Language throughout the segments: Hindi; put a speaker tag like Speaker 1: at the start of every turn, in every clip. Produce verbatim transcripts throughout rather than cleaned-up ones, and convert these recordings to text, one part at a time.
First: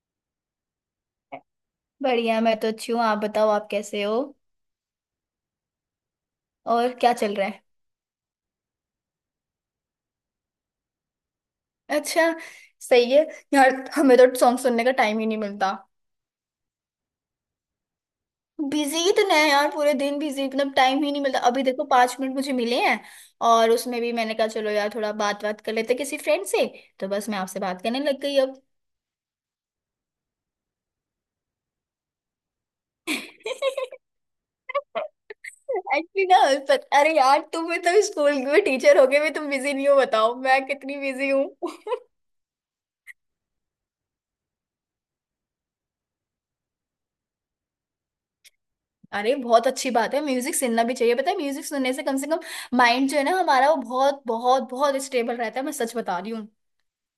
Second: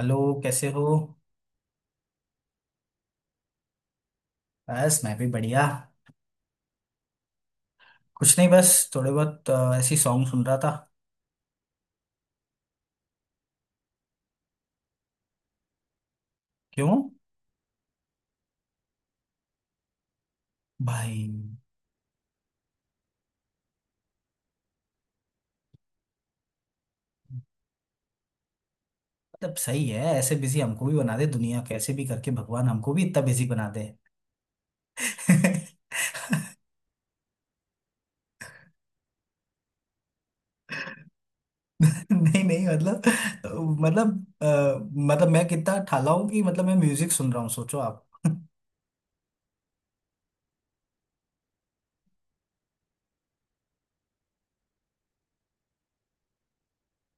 Speaker 1: हेलो। कैसे हो?
Speaker 2: बढ़िया। मैं तो अच्छी हूँ, आप बताओ, आप कैसे हो?
Speaker 1: बस मैं भी बढ़िया।
Speaker 2: और क्या चल रहा है?
Speaker 1: कुछ नहीं, बस थोड़े बहुत अ, ऐसी सॉन्ग सुन रहा था।
Speaker 2: अच्छा। सही है। यार हमें तो सॉन्ग सुनने का टाइम ही नहीं मिलता।
Speaker 1: क्यों?
Speaker 2: बिजी इतने हैं यार, पूरे दिन बिजी, मतलब टाइम ही
Speaker 1: भाई।
Speaker 2: नहीं मिलता। अभी देखो, पांच मिनट मुझे मिले हैं और उसमें भी मैंने कहा चलो यार, थोड़ा बात बात कर लेते हैं किसी फ्रेंड से। तो बस मैं आपसे बात करने लग गई अब।
Speaker 1: मतलब सही है, ऐसे बिजी हमको भी बना दे दुनिया। कैसे भी करके भगवान हमको भी इतना बिजी बना दे।
Speaker 2: एक्चुअली ना। पर, अरे यार तुम भी तो स्कूल में टीचर हो, गए भी तुम बिजी नहीं हो, बताओ मैं कितनी बिजी हूँ।
Speaker 1: नहीं नहीं, मतलब मतलब अ, मतलब मैं कितना ठाला हूँ कि मतलब मैं म्यूजिक सुन रहा हूँ, सोचो।
Speaker 2: अरे बहुत अच्छी बात है, म्यूजिक सुनना भी चाहिए। पता है म्यूजिक सुनने से कम से कम माइंड जो है ना हमारा, वो बहुत बहुत बहुत स्टेबल रहता है। मैं सच बता रही हूँ।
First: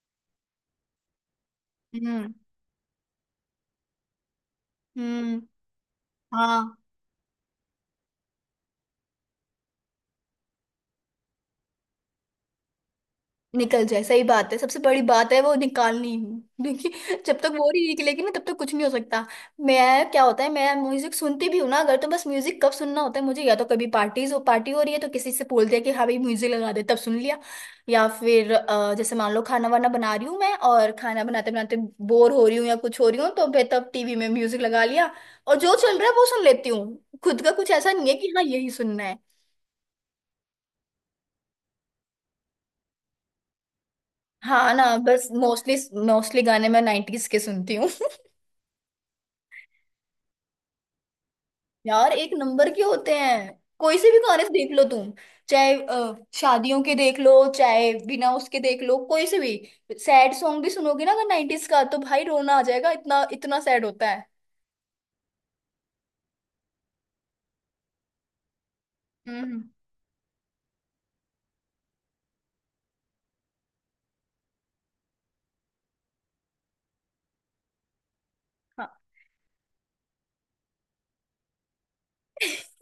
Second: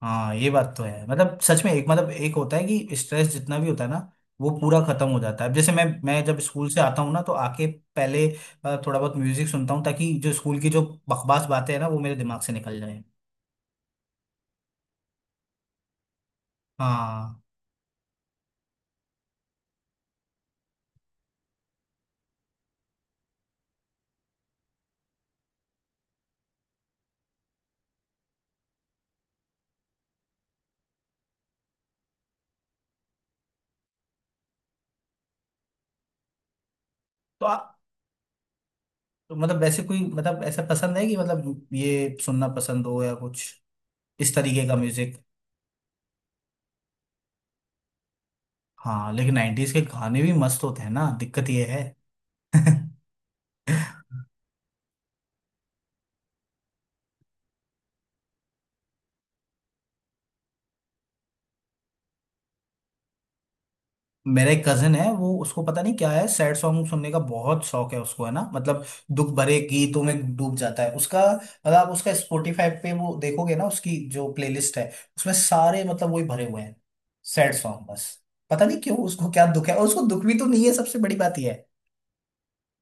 Speaker 1: हाँ, ये बात तो है। मतलब सच में एक, मतलब
Speaker 2: हम्म।
Speaker 1: एक होता है कि स्ट्रेस जितना भी होता है ना, वो पूरा खत्म हो
Speaker 2: हम्म।
Speaker 1: जाता है। अब जैसे मैं मैं जब स्कूल
Speaker 2: हाँ।
Speaker 1: से आता हूँ ना तो आके पहले अ, थोड़ा बहुत म्यूजिक सुनता हूँ ताकि जो स्कूल की जो बकवास बातें हैं ना, वो मेरे दिमाग से निकल जाए।
Speaker 2: निकल जाए, सही बात है, सबसे बड़ी बात है वो निकालनी, क्योंकि जब
Speaker 1: हाँ।
Speaker 2: तक वो नहीं निकलेगी ना तब तक कुछ नहीं हो सकता। मैं क्या होता है, मैं म्यूजिक सुनती भी हूँ ना अगर, तो बस म्यूजिक कब सुनना होता है मुझे, या तो कभी पार्टीज हो, पार्टी हो रही है तो किसी से बोल दिया कि हाँ भाई म्यूजिक लगा दे, तब सुन लिया। या फिर अ, जैसे मान लो खाना वाना बना रही हूँ मैं, और खाना बनाते बनाते बोर हो रही हूँ या कुछ हो रही हूँ, तो मैं तब टीवी में म्यूजिक लगा लिया और जो चल रहा है वो सुन लेती हूँ। खुद
Speaker 1: तो,
Speaker 2: का कुछ
Speaker 1: आ,
Speaker 2: ऐसा नहीं है कि हाँ यही सुनना है।
Speaker 1: तो मतलब वैसे कोई मतलब ऐसा पसंद है कि मतलब ये सुनना पसंद हो या कुछ इस तरीके
Speaker 2: हाँ
Speaker 1: का
Speaker 2: ना,
Speaker 1: म्यूजिक?
Speaker 2: बस मोस्टली, मोस्टली गाने मैं नाइन्टीज के सुनती हूँ।
Speaker 1: हाँ, लेकिन नाइन्टीज के गाने भी मस्त होते हैं ना, दिक्कत ये है।
Speaker 2: यार एक नंबर के होते हैं, कोई से भी गाने देख लो तुम, चाहे अ, शादियों के देख लो चाहे बिना उसके देख लो, कोई से भी। सैड सॉन्ग भी सुनोगे ना अगर नाइन्टीज का, तो भाई रोना आ जाएगा, इतना इतना सैड होता है।
Speaker 1: मेरा एक कजन है, वो, उसको पता नहीं क्या है, सैड सॉन्ग सुनने का बहुत शौक है उसको, है ना? मतलब दुख भरे
Speaker 2: हम्म।
Speaker 1: गीतों में डूब जाता है उसका। मतलब आप उसका स्पॉटिफाई पे वो देखोगे ना, उसकी जो प्लेलिस्ट है उसमें सारे मतलब वही भरे हुए हैं, सैड सॉन्ग, बस। पता नहीं
Speaker 2: हाँ।
Speaker 1: क्यों उसको क्या दुख है, और उसको दुख भी तो नहीं है, सबसे बड़ी बात यह है।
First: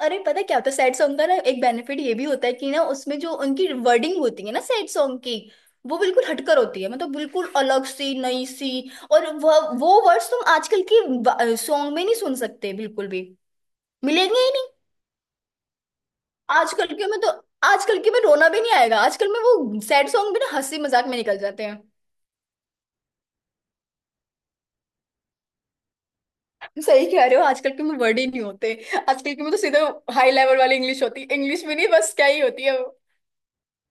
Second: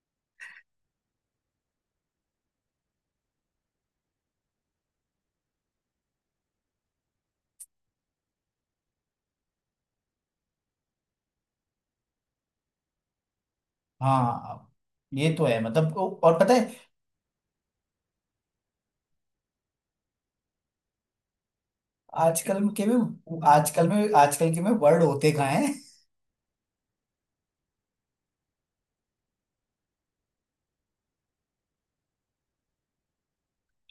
Speaker 2: अरे पता क्या होता है सैड सॉन्ग का ना, एक बेनिफिट ये भी होता है कि ना उसमें जो उनकी वर्डिंग होती है ना सैड सॉन्ग की, वो बिल्कुल हटकर होती है, मतलब बिल्कुल अलग सी नई सी। और वह वो वर्ड्स तुम आजकल की सॉन्ग में नहीं सुन सकते बिल्कुल भी, मिलेंगे ही
Speaker 1: हाँ,
Speaker 2: नहीं।
Speaker 1: ये तो है, मतलब ओ- और पता
Speaker 2: आजकल
Speaker 1: है।
Speaker 2: के में तो आजकल के में रोना भी नहीं आएगा, आजकल में वो सैड सॉन्ग भी ना हंसी मजाक में निकल जाते हैं।
Speaker 1: आजकल के में, आजकल में, आजकल के में वर्ड होते कहाँ?
Speaker 2: सही कह रहे हो, आजकल के में वर्ड ही नहीं होते। आजकल के में तो सीधे हाई लेवल वाली इंग्लिश होती है, इंग्लिश भी नहीं, बस क्या ही होती है वो।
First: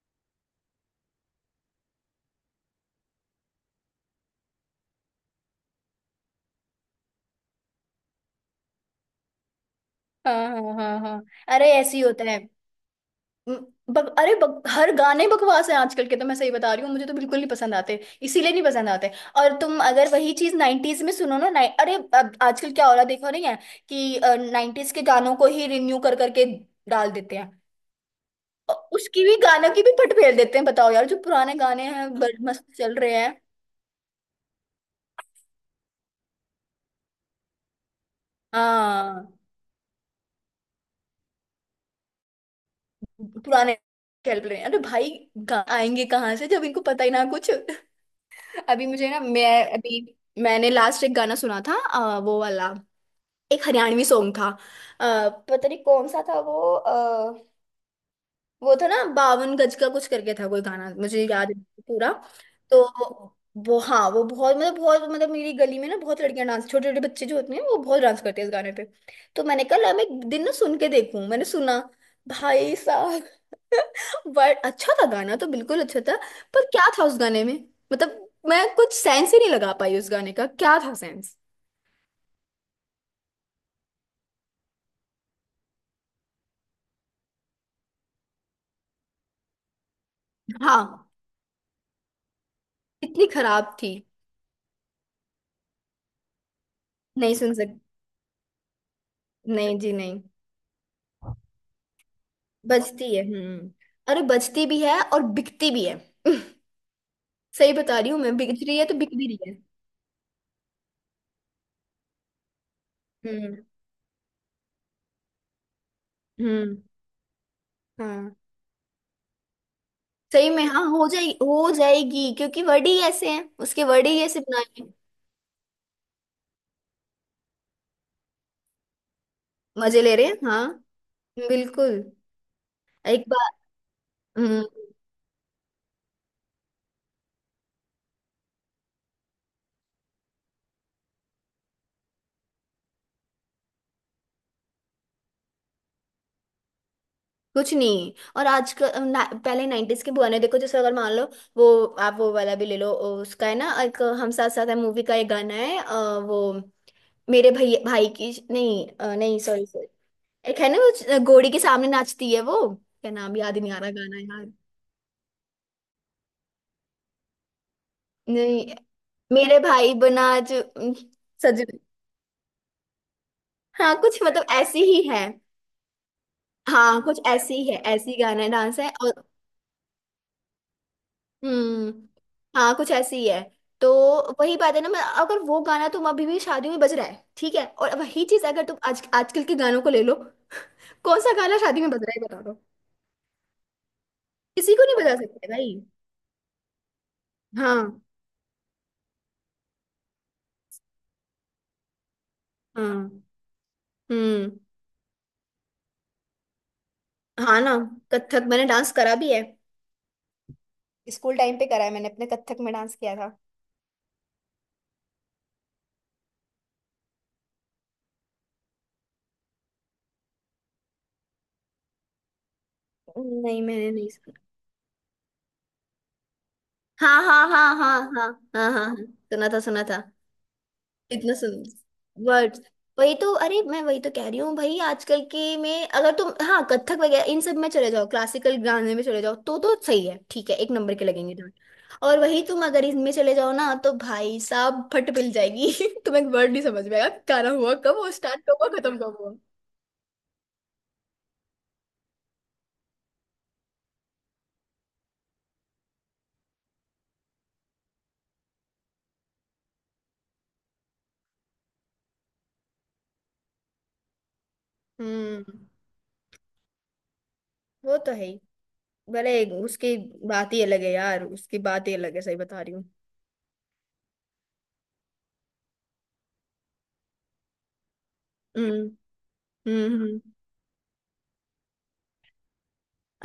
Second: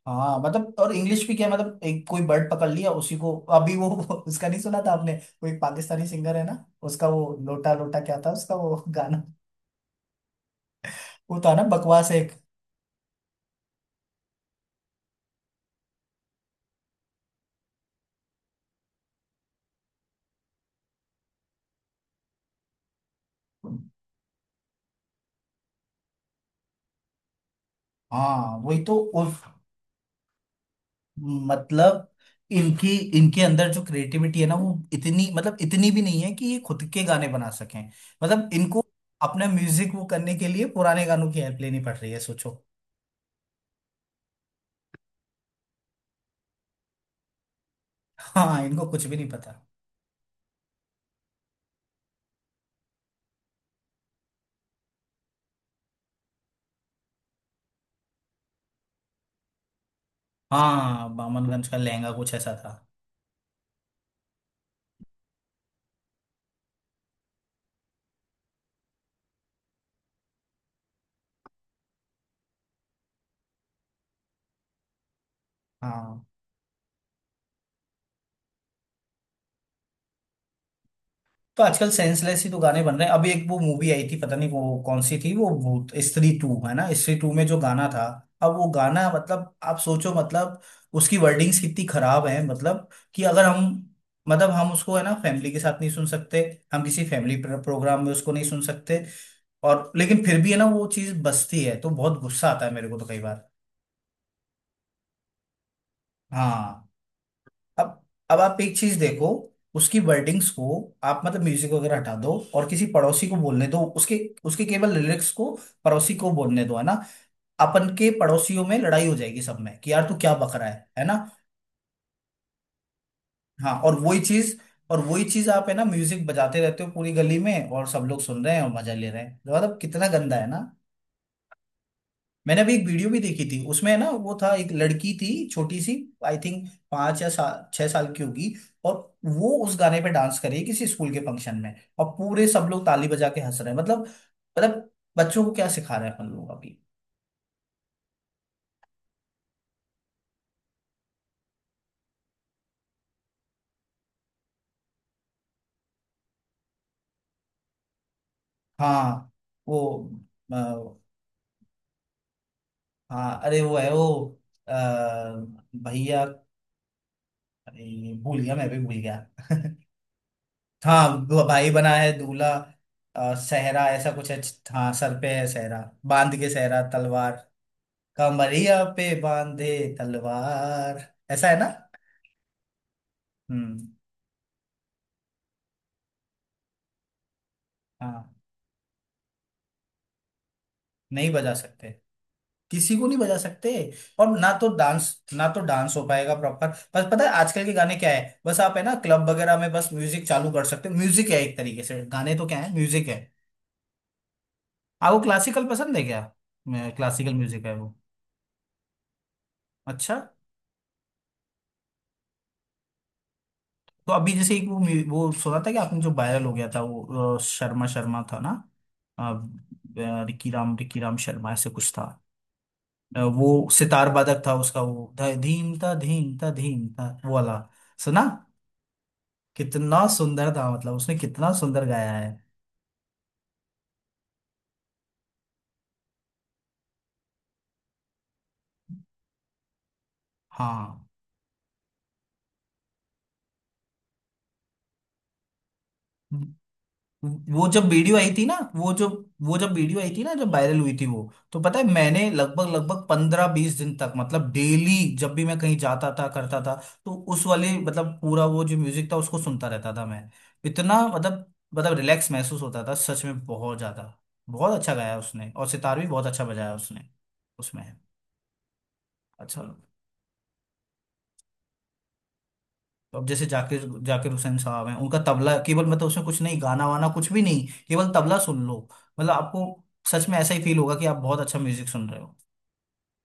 Speaker 1: हाँ, मतलब और इंग्लिश भी क्या है, मतलब एक कोई बर्ड पकड़ लिया उसी को। अभी वो वो उसका नहीं सुना था आपने? वो एक पाकिस्तानी सिंगर है ना, उसका वो लोटा लोटा क्या था उसका वो गाना?
Speaker 2: हाँ हाँ हाँ हाँ।
Speaker 1: वो था ना,
Speaker 2: अरे ऐसे ही
Speaker 1: बकवास
Speaker 2: होता
Speaker 1: एक।
Speaker 2: है। म- बक, अरे बक, हर गाने बकवास है आजकल के तो, मैं सही बता रही हूँ, मुझे तो बिल्कुल नहीं पसंद आते, इसीलिए नहीं पसंद आते। और तुम अगर वही चीज नाइन्टीज में सुनो ना, नाइ अरे अब आजकल क्या हो रहा है देखो, नहीं है कि नाइन्टीज के गानों को ही रिन्यू कर करके डाल देते हैं?
Speaker 1: हाँ वही तो।
Speaker 2: उसकी भी,
Speaker 1: उस,
Speaker 2: गानों की भी फट फेर देते हैं, बताओ यार, जो पुराने गाने
Speaker 1: मतलब,
Speaker 2: हैं बड़े मस्त
Speaker 1: इनकी,
Speaker 2: चल रहे हैं।
Speaker 1: इनके अंदर जो क्रिएटिविटी है ना, वो इतनी, मतलब इतनी भी नहीं है कि ये खुद के गाने बना सकें। मतलब इनको
Speaker 2: हाँ
Speaker 1: अपना म्यूजिक वो करने के लिए पुराने गानों की हेल्प लेनी पड़ रही है, सोचो।
Speaker 2: पुराने चल रहे हैं। अरे भाई गा- आएंगे कहाँ से जब इनको पता ही ना कुछ।
Speaker 1: हाँ,
Speaker 2: अभी
Speaker 1: इनको कुछ
Speaker 2: मुझे
Speaker 1: भी
Speaker 2: ना
Speaker 1: नहीं पता।
Speaker 2: मैं अभी मैंने लास्ट एक गाना सुना था, अ, वो वाला, एक हरियाणवी सॉन्ग था, अ, पता नहीं कौन सा था वो। वो था ना, बावन गज का कुछ करके था कोई गाना,
Speaker 1: हाँ,
Speaker 2: मुझे याद
Speaker 1: बामनगंज का
Speaker 2: है
Speaker 1: लहंगा
Speaker 2: पूरा।
Speaker 1: कुछ ऐसा था।
Speaker 2: तो वो हाँ वो बहुत मतलब बहुत, मतलब मेरी गली में ना बहुत लड़कियां डांस, छोटे छोटे बच्चे जो होते हैं वो बहुत डांस करते हैं इस गाने पे। तो मैंने कहा "ला, मैं एक दिन ना सुन के देखूं", मैंने सुना भाई साहब, बट अच्छा था गाना, तो बिल्कुल अच्छा था।
Speaker 1: हाँ,
Speaker 2: पर क्या था उस गाने में, मतलब मैं कुछ सेंस ही नहीं लगा पाई, उस गाने का क्या था सेंस।
Speaker 1: तो आजकल सेंसलेस ही तो गाने बन रहे हैं। अभी एक वो मूवी आई थी, पता नहीं वो कौन सी थी, वो भूत, स्त्री टू है ना, स्त्री टू में जो गाना था। अब वो गाना, मतलब आप सोचो, मतलब
Speaker 2: हाँ
Speaker 1: उसकी वर्डिंग्स कितनी खराब है, मतलब कि
Speaker 2: इतनी
Speaker 1: अगर हम,
Speaker 2: खराब थी।
Speaker 1: मतलब हम उसको है ना फैमिली के साथ नहीं सुन सकते, हम किसी फैमिली
Speaker 2: नहीं सुन सक
Speaker 1: प्रोग्राम में उसको नहीं सुन सकते।
Speaker 2: नहीं
Speaker 1: और
Speaker 2: जी नहीं।
Speaker 1: लेकिन फिर भी है ना वो चीज बसती है तो बहुत गुस्सा आता है मेरे को, तो
Speaker 2: बचती
Speaker 1: कई
Speaker 2: है।
Speaker 1: बार।
Speaker 2: हम्म। अरे बचती भी है और बिकती भी है।
Speaker 1: हाँ।
Speaker 2: सही बता
Speaker 1: अब
Speaker 2: रही हूँ मैं,
Speaker 1: अब
Speaker 2: बिक
Speaker 1: आप एक
Speaker 2: रही है तो
Speaker 1: चीज
Speaker 2: बिक
Speaker 1: देखो,
Speaker 2: भी रही है।
Speaker 1: उसकी वर्डिंग्स को। आप मतलब म्यूजिक वगैरह हटा दो और किसी पड़ोसी को
Speaker 2: हम्म।
Speaker 1: बोलने दो उसके उसके केवल लिरिक्स को, पड़ोसी को बोलने
Speaker 2: हम्म।
Speaker 1: दो, है ना? अपन के
Speaker 2: हाँ
Speaker 1: पड़ोसियों में लड़ाई हो जाएगी सब में कि यार तू क्या
Speaker 2: सही
Speaker 1: बक
Speaker 2: में,
Speaker 1: रहा
Speaker 2: हाँ
Speaker 1: है है
Speaker 2: हो
Speaker 1: ना?
Speaker 2: जाएगी, हो जाएगी, क्योंकि वर्ड ही ऐसे हैं,
Speaker 1: हाँ,
Speaker 2: उसके
Speaker 1: और
Speaker 2: वर्ड ही
Speaker 1: वही
Speaker 2: ऐसे
Speaker 1: चीज
Speaker 2: बनाए हैं।
Speaker 1: और वही चीज आप है ना म्यूजिक बजाते रहते हो पूरी गली में और सब लोग सुन रहे हैं और मजा ले रहे हैं, मतलब
Speaker 2: मजे
Speaker 1: कितना
Speaker 2: ले रहे
Speaker 1: गंदा है
Speaker 2: हैं,
Speaker 1: ना।
Speaker 2: हाँ बिल्कुल।
Speaker 1: मैंने अभी एक वीडियो भी
Speaker 2: एक
Speaker 1: देखी
Speaker 2: बार।
Speaker 1: थी, उसमें है ना, वो था,
Speaker 2: हम्म।
Speaker 1: एक लड़की थी छोटी सी, आई थिंक पांच या सा, छह साल की होगी। और वो उस गाने पे डांस कर रही है किसी स्कूल के फंक्शन में, और पूरे सब लोग ताली बजा के हंस रहे हैं। मतलब मतलब बच्चों को क्या सिखा रहे हैं अपन लोग अभी।
Speaker 2: कुछ नहीं। और आज का ना, पहले नाइन्टीज के पुराने देखो, जैसे अगर मान लो वो, आप वो वाला भी ले लो, ओ, उसका है ना, एक हम साथ साथ है मूवी का एक गाना है, अ, वो मेरे भैया भाई की, नहीं अ,
Speaker 1: हाँ,
Speaker 2: नहीं सॉरी,
Speaker 1: वो अ,
Speaker 2: एक है ना वो घोड़ी के सामने नाचती है वो, क्या नाम
Speaker 1: हाँ
Speaker 2: याद
Speaker 1: अरे
Speaker 2: ही नहीं
Speaker 1: वो
Speaker 2: आ
Speaker 1: है
Speaker 2: रहा
Speaker 1: वो
Speaker 2: गाना यार।
Speaker 1: अ, भैया, अरे भूल गया, मैं
Speaker 2: नहीं,
Speaker 1: भी भूल गया।
Speaker 2: मेरे भाई बना जो,
Speaker 1: हाँ, भ-
Speaker 2: सज,
Speaker 1: भाई बना है दूल्हा, अ, सहरा
Speaker 2: हाँ
Speaker 1: ऐसा
Speaker 2: कुछ
Speaker 1: कुछ है।
Speaker 2: मतलब ऐसी
Speaker 1: हाँ,
Speaker 2: ही
Speaker 1: सर
Speaker 2: है।
Speaker 1: पे है सहरा, बांध के सहरा
Speaker 2: हाँ कुछ
Speaker 1: तलवार,
Speaker 2: ऐसी ही है, ऐसी गाना है, डांस
Speaker 1: कमरिया
Speaker 2: है
Speaker 1: पे
Speaker 2: और।
Speaker 1: बांधे तलवार, ऐसा है ना?
Speaker 2: हम्म। हाँ कुछ ऐसी ही है।
Speaker 1: हम्म।
Speaker 2: तो वही बात है ना, मैं अगर, वो गाना तुम अभी भी शादी में बज रहा है, ठीक है, और वही
Speaker 1: हाँ,
Speaker 2: चीज अगर तुम आज आजकल के गानों को ले लो, कौन
Speaker 1: नहीं
Speaker 2: सा
Speaker 1: बजा
Speaker 2: गाना शादी
Speaker 1: सकते,
Speaker 2: में बज रहा है बता दो।
Speaker 1: किसी को नहीं बजा सकते। और ना तो
Speaker 2: किसी को नहीं
Speaker 1: डांस
Speaker 2: बजा
Speaker 1: ना
Speaker 2: सकते
Speaker 1: तो
Speaker 2: भाई।
Speaker 1: डांस हो पाएगा प्रॉपर। बस पता है आजकल के गाने
Speaker 2: हाँ।
Speaker 1: क्या है, बस आप है ना क्लब वगैरह में बस म्यूजिक चालू कर सकते हो। म्यूजिक है, एक तरीके से गाने तो क्या है,
Speaker 2: हाँ।
Speaker 1: म्यूजिक है।
Speaker 2: हम्म।
Speaker 1: आपको क्लासिकल पसंद है क्या? क्लासिकल
Speaker 2: हाँ
Speaker 1: म्यूजिक है
Speaker 2: ना,
Speaker 1: वो।
Speaker 2: कथक मैंने डांस करा भी है,
Speaker 1: अच्छा।
Speaker 2: स्कूल टाइम पे करा है, मैंने अपने कथक में डांस किया था।
Speaker 1: तो अभी जैसे एक वो mu- वो सुना था कि आपने, जो वायरल हो गया था वो, अ, शर्मा शर्मा था ना? अ, अ, रिकी राम रिकी राम शर्मा ऐसे कुछ था। अ, वो
Speaker 2: नहीं मैंने नहीं
Speaker 1: सितार वादक
Speaker 2: सुना।
Speaker 1: था, उसका वो ध- धीम था धीम था धीम था
Speaker 2: हाँ
Speaker 1: वो
Speaker 2: हाँ
Speaker 1: वाला।
Speaker 2: हाँ हाँ
Speaker 1: सुना?
Speaker 2: हाँ। हाँ हाँ हाँ सुना था, सुना था।
Speaker 1: कितना सुंदर था, मतलब उसने
Speaker 2: इतना
Speaker 1: कितना
Speaker 2: सुन,
Speaker 1: सुंदर गाया है।
Speaker 2: वर्ड्स, वही तो, अरे मैं वही तो कह रही हूँ भाई, आजकल के में अगर तुम, हाँ कथक वगैरह इन सब में चले जाओ, क्लासिकल गाने में चले जाओ, तो तो सही है, ठीक है, एक नंबर
Speaker 1: हाँ,
Speaker 2: के लगेंगे डांस। और वही तुम अगर इनमें चले जाओ ना, तो भाई साहब फट मिल जाएगी तुम्हें एक वर्ड नहीं समझ में आएगा, गाना
Speaker 1: वो
Speaker 2: हुआ
Speaker 1: जब
Speaker 2: कब, वो
Speaker 1: वीडियो आई
Speaker 2: स्टार्ट
Speaker 1: थी ना
Speaker 2: कब हुआ,
Speaker 1: वो
Speaker 2: खत्म
Speaker 1: जो
Speaker 2: कब हुआ।
Speaker 1: वो जब वीडियो आई थी ना, जब वायरल हुई थी वो, तो पता है मैंने लगभग लगभग पंद्रह बीस दिन तक मतलब डेली, जब भी मैं कहीं जाता था, करता था। तो उस वाले मतलब पूरा वो जो म्यूजिक था उसको सुनता रहता था मैं, इतना मतलब मतलब रिलैक्स महसूस होता था सच में, बहुत ज्यादा। बहुत अच्छा गाया
Speaker 2: हम्म।
Speaker 1: उसने, और सितार भी बहुत अच्छा बजाया उसने उसमें।
Speaker 2: वो तो है ही, भले
Speaker 1: अच्छा।
Speaker 2: उसकी बात ही अलग है यार, उसकी बात ही अलग है, सही बता रही हूँ।
Speaker 1: तो अब जैसे जाकिर जाकिर हुसैन साहब हैं, उनका तबला केवल, मतलब उसमें कुछ नहीं, गाना वाना कुछ भी नहीं, केवल तबला सुन
Speaker 2: हम्म।
Speaker 1: लो। मतलब आपको
Speaker 2: हम्म। हम्म।
Speaker 1: सच में ऐसा ही फील होगा कि आप बहुत अच्छा म्यूजिक सुन रहे हो,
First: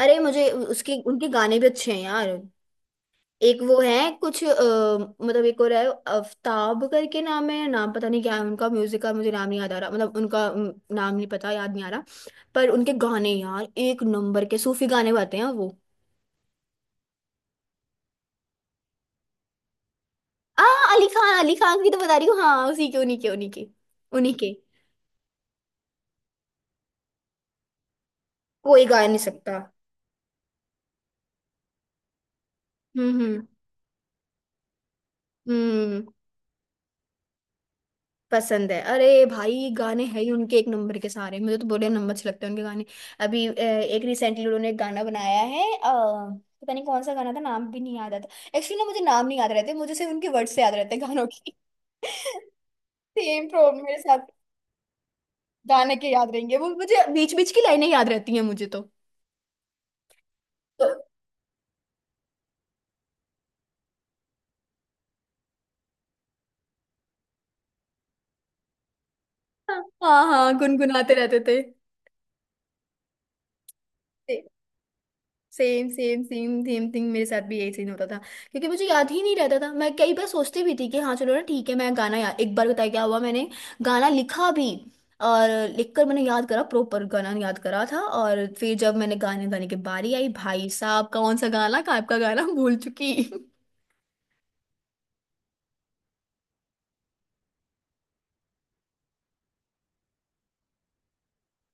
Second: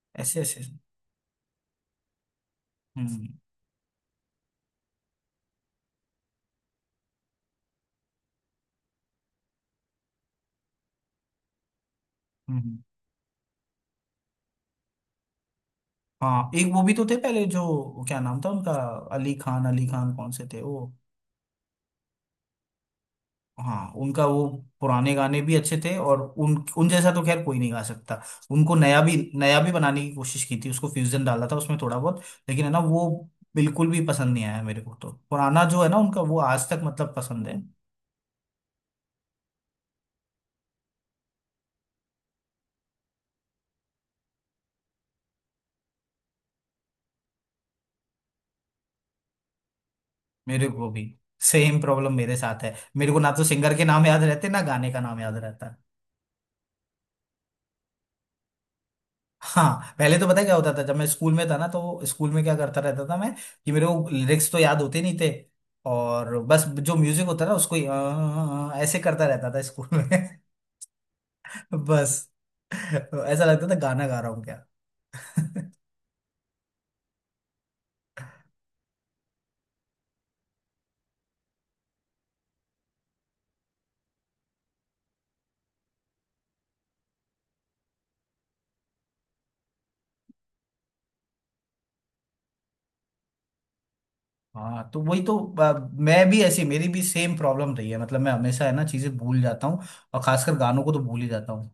Speaker 2: अरे
Speaker 1: ऐसे
Speaker 2: मुझे
Speaker 1: ऐसे।
Speaker 2: उसके उनके गाने भी अच्छे हैं यार।
Speaker 1: हम्म हम्म
Speaker 2: एक वो है कुछ, अ, मतलब एक और है आफ्ताब करके नाम है, नाम पता नहीं क्या है, उनका म्यूजिक का मुझे नाम नहीं याद आ रहा, मतलब उनका अम, नाम नहीं पता, याद नहीं आ रहा। पर
Speaker 1: हम्म।
Speaker 2: उनके गाने यार एक नंबर के सूफी गाने गाते हैं वो।
Speaker 1: हाँ, एक वो भी तो थे पहले, जो क्या नाम था उनका, अली खान अली खान कौन से थे
Speaker 2: आ
Speaker 1: वो?
Speaker 2: अली खान, अली खान की तो बता रही हूँ, हाँ उसी के, उन्हीं के उन्हीं के
Speaker 1: हाँ, उनका
Speaker 2: उन्हीं
Speaker 1: वो
Speaker 2: के।
Speaker 1: पुराने गाने भी अच्छे थे, और उन उन जैसा तो खैर कोई नहीं गा सकता। उनको
Speaker 2: कोई
Speaker 1: नया
Speaker 2: गा
Speaker 1: भी
Speaker 2: नहीं सकता।
Speaker 1: नया भी बनाने की कोशिश की थी, उसको फ्यूजन डाला था उसमें थोड़ा बहुत, लेकिन है ना, वो
Speaker 2: हम्म। हम्म।
Speaker 1: बिल्कुल भी पसंद नहीं आया मेरे को। तो पुराना जो है ना
Speaker 2: हम्म।
Speaker 1: उनका, वो आज तक मतलब पसंद है।
Speaker 2: पसंद है, अरे भाई गाने हैं ही उनके एक नंबर के सारे, मुझे तो बड़े नंबर अच्छे लगते हैं उनके गाने। अभी अ, एक रिसेंटली उन्होंने एक गाना बनाया है, अ, पता नहीं कौन सा गाना था, नाम भी नहीं याद आता एक्चुअली ना, मुझे नाम नहीं याद रहते, मुझे सिर्फ उनके वर्ड से
Speaker 1: मेरे
Speaker 2: याद
Speaker 1: को
Speaker 2: रहते
Speaker 1: भी
Speaker 2: हैं गानों की।
Speaker 1: सेम प्रॉब्लम मेरे साथ है, मेरे को ना तो
Speaker 2: सेम
Speaker 1: सिंगर के
Speaker 2: प्रॉब्लम मेरे
Speaker 1: नाम याद
Speaker 2: साथ।
Speaker 1: रहते, ना गाने का नाम याद रहता।
Speaker 2: गाने के याद रहेंगे वो, मुझे बीच बीच की लाइनें याद रहती हैं मुझे तो।
Speaker 1: हाँ, पहले तो पता है क्या होता था,
Speaker 2: तो-
Speaker 1: जब मैं स्कूल में था ना तो स्कूल में क्या करता रहता था मैं कि मेरे को लिरिक्स तो याद होते नहीं थे, और बस जो म्यूजिक होता ना उसको ही, "आ, आ, आ", ऐसे करता रहता था स्कूल
Speaker 2: हाँ
Speaker 1: में।
Speaker 2: हाँ गुनगुनाते रहते
Speaker 1: बस, तो ऐसा लगता था गाना गा रहा
Speaker 2: थे।
Speaker 1: हूँ क्या?
Speaker 2: Same same same same thing मेरे साथ भी, यही सीन होता था क्योंकि मुझे याद ही नहीं रहता था। मैं कई बार सोचती भी थी कि हाँ चलो ना ठीक है मैं गाना, या एक बार बताया क्या हुआ मैंने, गाना लिखा भी और लिखकर मैंने याद करा, प्रॉपर गाना याद करा था, और फिर जब मैंने गाने, गाने की बारी आई, भाई साहब कौन सा गाना, का आपका गाना भूल चुकी।
Speaker 1: हाँ तो वही तो, अ, मैं भी ऐसी मेरी भी सेम प्रॉब्लम रही है। मतलब मैं हमेशा है ना चीजें भूल जाता हूँ, और खासकर गानों को तो भूल ही जाता हूँ।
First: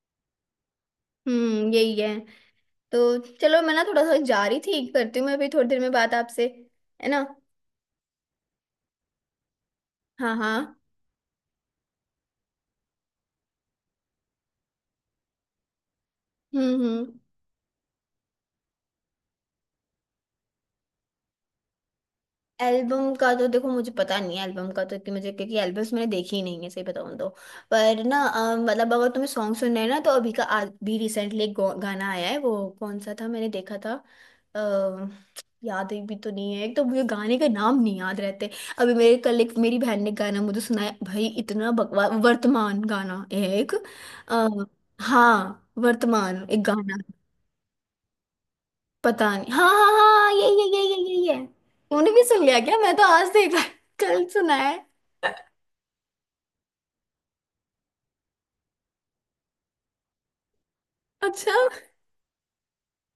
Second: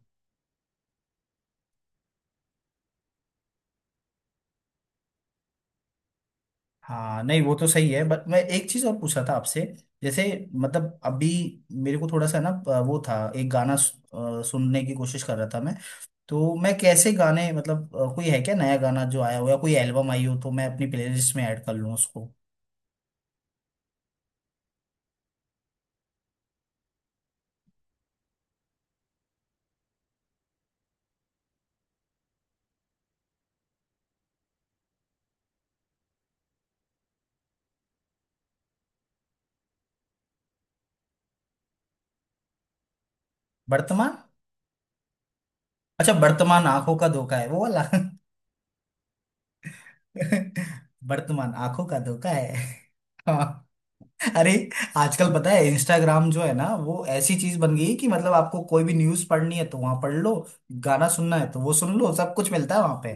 Speaker 2: हम्म। यही है। तो चलो मैं ना थोड़ा सा जा रही थी, करती हूँ मैं, अभी थोड़ी देर में बात आपसे। है
Speaker 1: हाँ
Speaker 2: ना।
Speaker 1: नहीं, वो तो सही है, बट मैं एक चीज और पूछ रहा था आपसे। जैसे
Speaker 2: हाँ। हाँ।
Speaker 1: मतलब, अभी मेरे को थोड़ा सा ना अ, वो था, एक गाना सु- अ, सुनने की कोशिश कर रहा था मैं। तो
Speaker 2: हम्म।
Speaker 1: मैं कैसे
Speaker 2: हम्म।
Speaker 1: गाने, मतलब अ, कोई है क्या नया गाना जो आया हो या कोई एल्बम आई हो तो मैं अपनी प्लेलिस्ट में ऐड कर लूँ उसको?
Speaker 2: एल्बम का तो देखो, मुझे पता नहीं है एल्बम का तो, कि मुझे, क्योंकि एल्बम्स मैंने देखी ही नहीं है सही बताऊं तो। पर ना अ, मतलब अगर तुम्हें सॉन्ग सुनना है ना, तो अभी का, आज भी रिसेंटली एक गौ- गाना आया है, वो कौन सा था मैंने देखा था, अ, याद भी तो नहीं है, एक तो मुझे गाने के नाम नहीं याद रहते। अभी मेरे कल, एक मेरी बहन ने गाना मुझे सुनाया, भाई इतना बकवास वर्तमान गाना एक,
Speaker 1: वर्तमान?
Speaker 2: अ, हाँ
Speaker 1: अच्छा,
Speaker 2: वर्तमान एक
Speaker 1: वर्तमान आंखों
Speaker 2: गाना।
Speaker 1: का धोखा है, वो वाला।
Speaker 2: पता नहीं, हाँ हाँ हाँ ये ये ये ये ये ये।
Speaker 1: वर्तमान आंखों का
Speaker 2: तूने भी
Speaker 1: धोखा
Speaker 2: सुन लिया
Speaker 1: है।
Speaker 2: क्या, मैं तो आज देखा, कल
Speaker 1: अरे।
Speaker 2: सुना है।
Speaker 1: आजकल पता है इंस्टाग्राम जो है ना वो ऐसी चीज बन गई है कि, मतलब आपको कोई भी न्यूज पढ़नी है तो वहां पढ़ लो, गाना सुनना है
Speaker 2: अच्छा।
Speaker 1: तो वो सुन लो, सब कुछ मिलता है वहां पे।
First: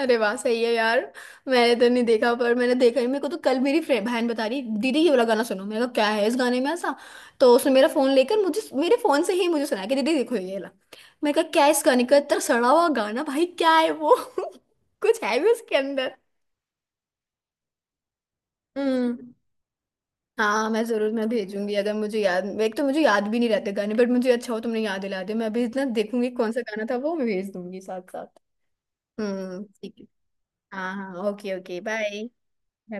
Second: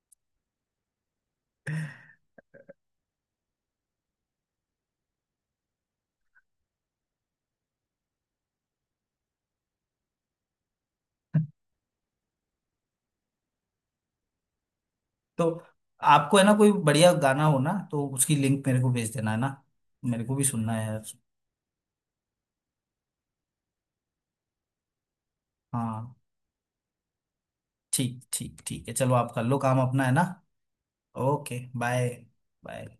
Speaker 2: अरे वाह सही है यार। मैंने तो नहीं देखा, पर मैंने देखा ही मेरे को तो, कल मेरी फ्रेंड बहन बता रही, दीदी ये वाला गाना सुनो, मैंने कहा क्या है इस गाने में ऐसा, तो उसने मेरा फोन लेकर मुझे, मेरे फोन से ही मुझे सुनाया कि दीदी देखो ये वाला, मैंने कहा क्या है इस गाने का, इतना सड़ा हुआ गाना भाई, क्या है वो कुछ है
Speaker 1: तो
Speaker 2: भी उसके अंदर?
Speaker 1: आपको है ना, कोई बढ़िया गाना हो ना तो उसकी लिंक मेरे को भेज देना
Speaker 2: हम्म।
Speaker 1: है ना। मेरे को भी
Speaker 2: हाँ
Speaker 1: सुनना
Speaker 2: मैं
Speaker 1: है यार।
Speaker 2: जरूर, मैं भेजूंगी, अगर मुझे याद, एक तो मुझे याद भी नहीं रहते गाने, बट मुझे अच्छा हो, तुमने याद दिला दिया, मैं अभी इतना
Speaker 1: हाँ
Speaker 2: देखूंगी कौन सा गाना था वो, मैं भेज दूंगी साथ
Speaker 1: ठीक
Speaker 2: साथ।
Speaker 1: ठीक, ठीक है, चलो आप कर लो
Speaker 2: हम्म
Speaker 1: काम
Speaker 2: ठीक
Speaker 1: अपना,
Speaker 2: है।
Speaker 1: है ना?
Speaker 2: हाँ हाँ,
Speaker 1: okay,
Speaker 2: okay okay,
Speaker 1: bye
Speaker 2: bye.
Speaker 1: Bye.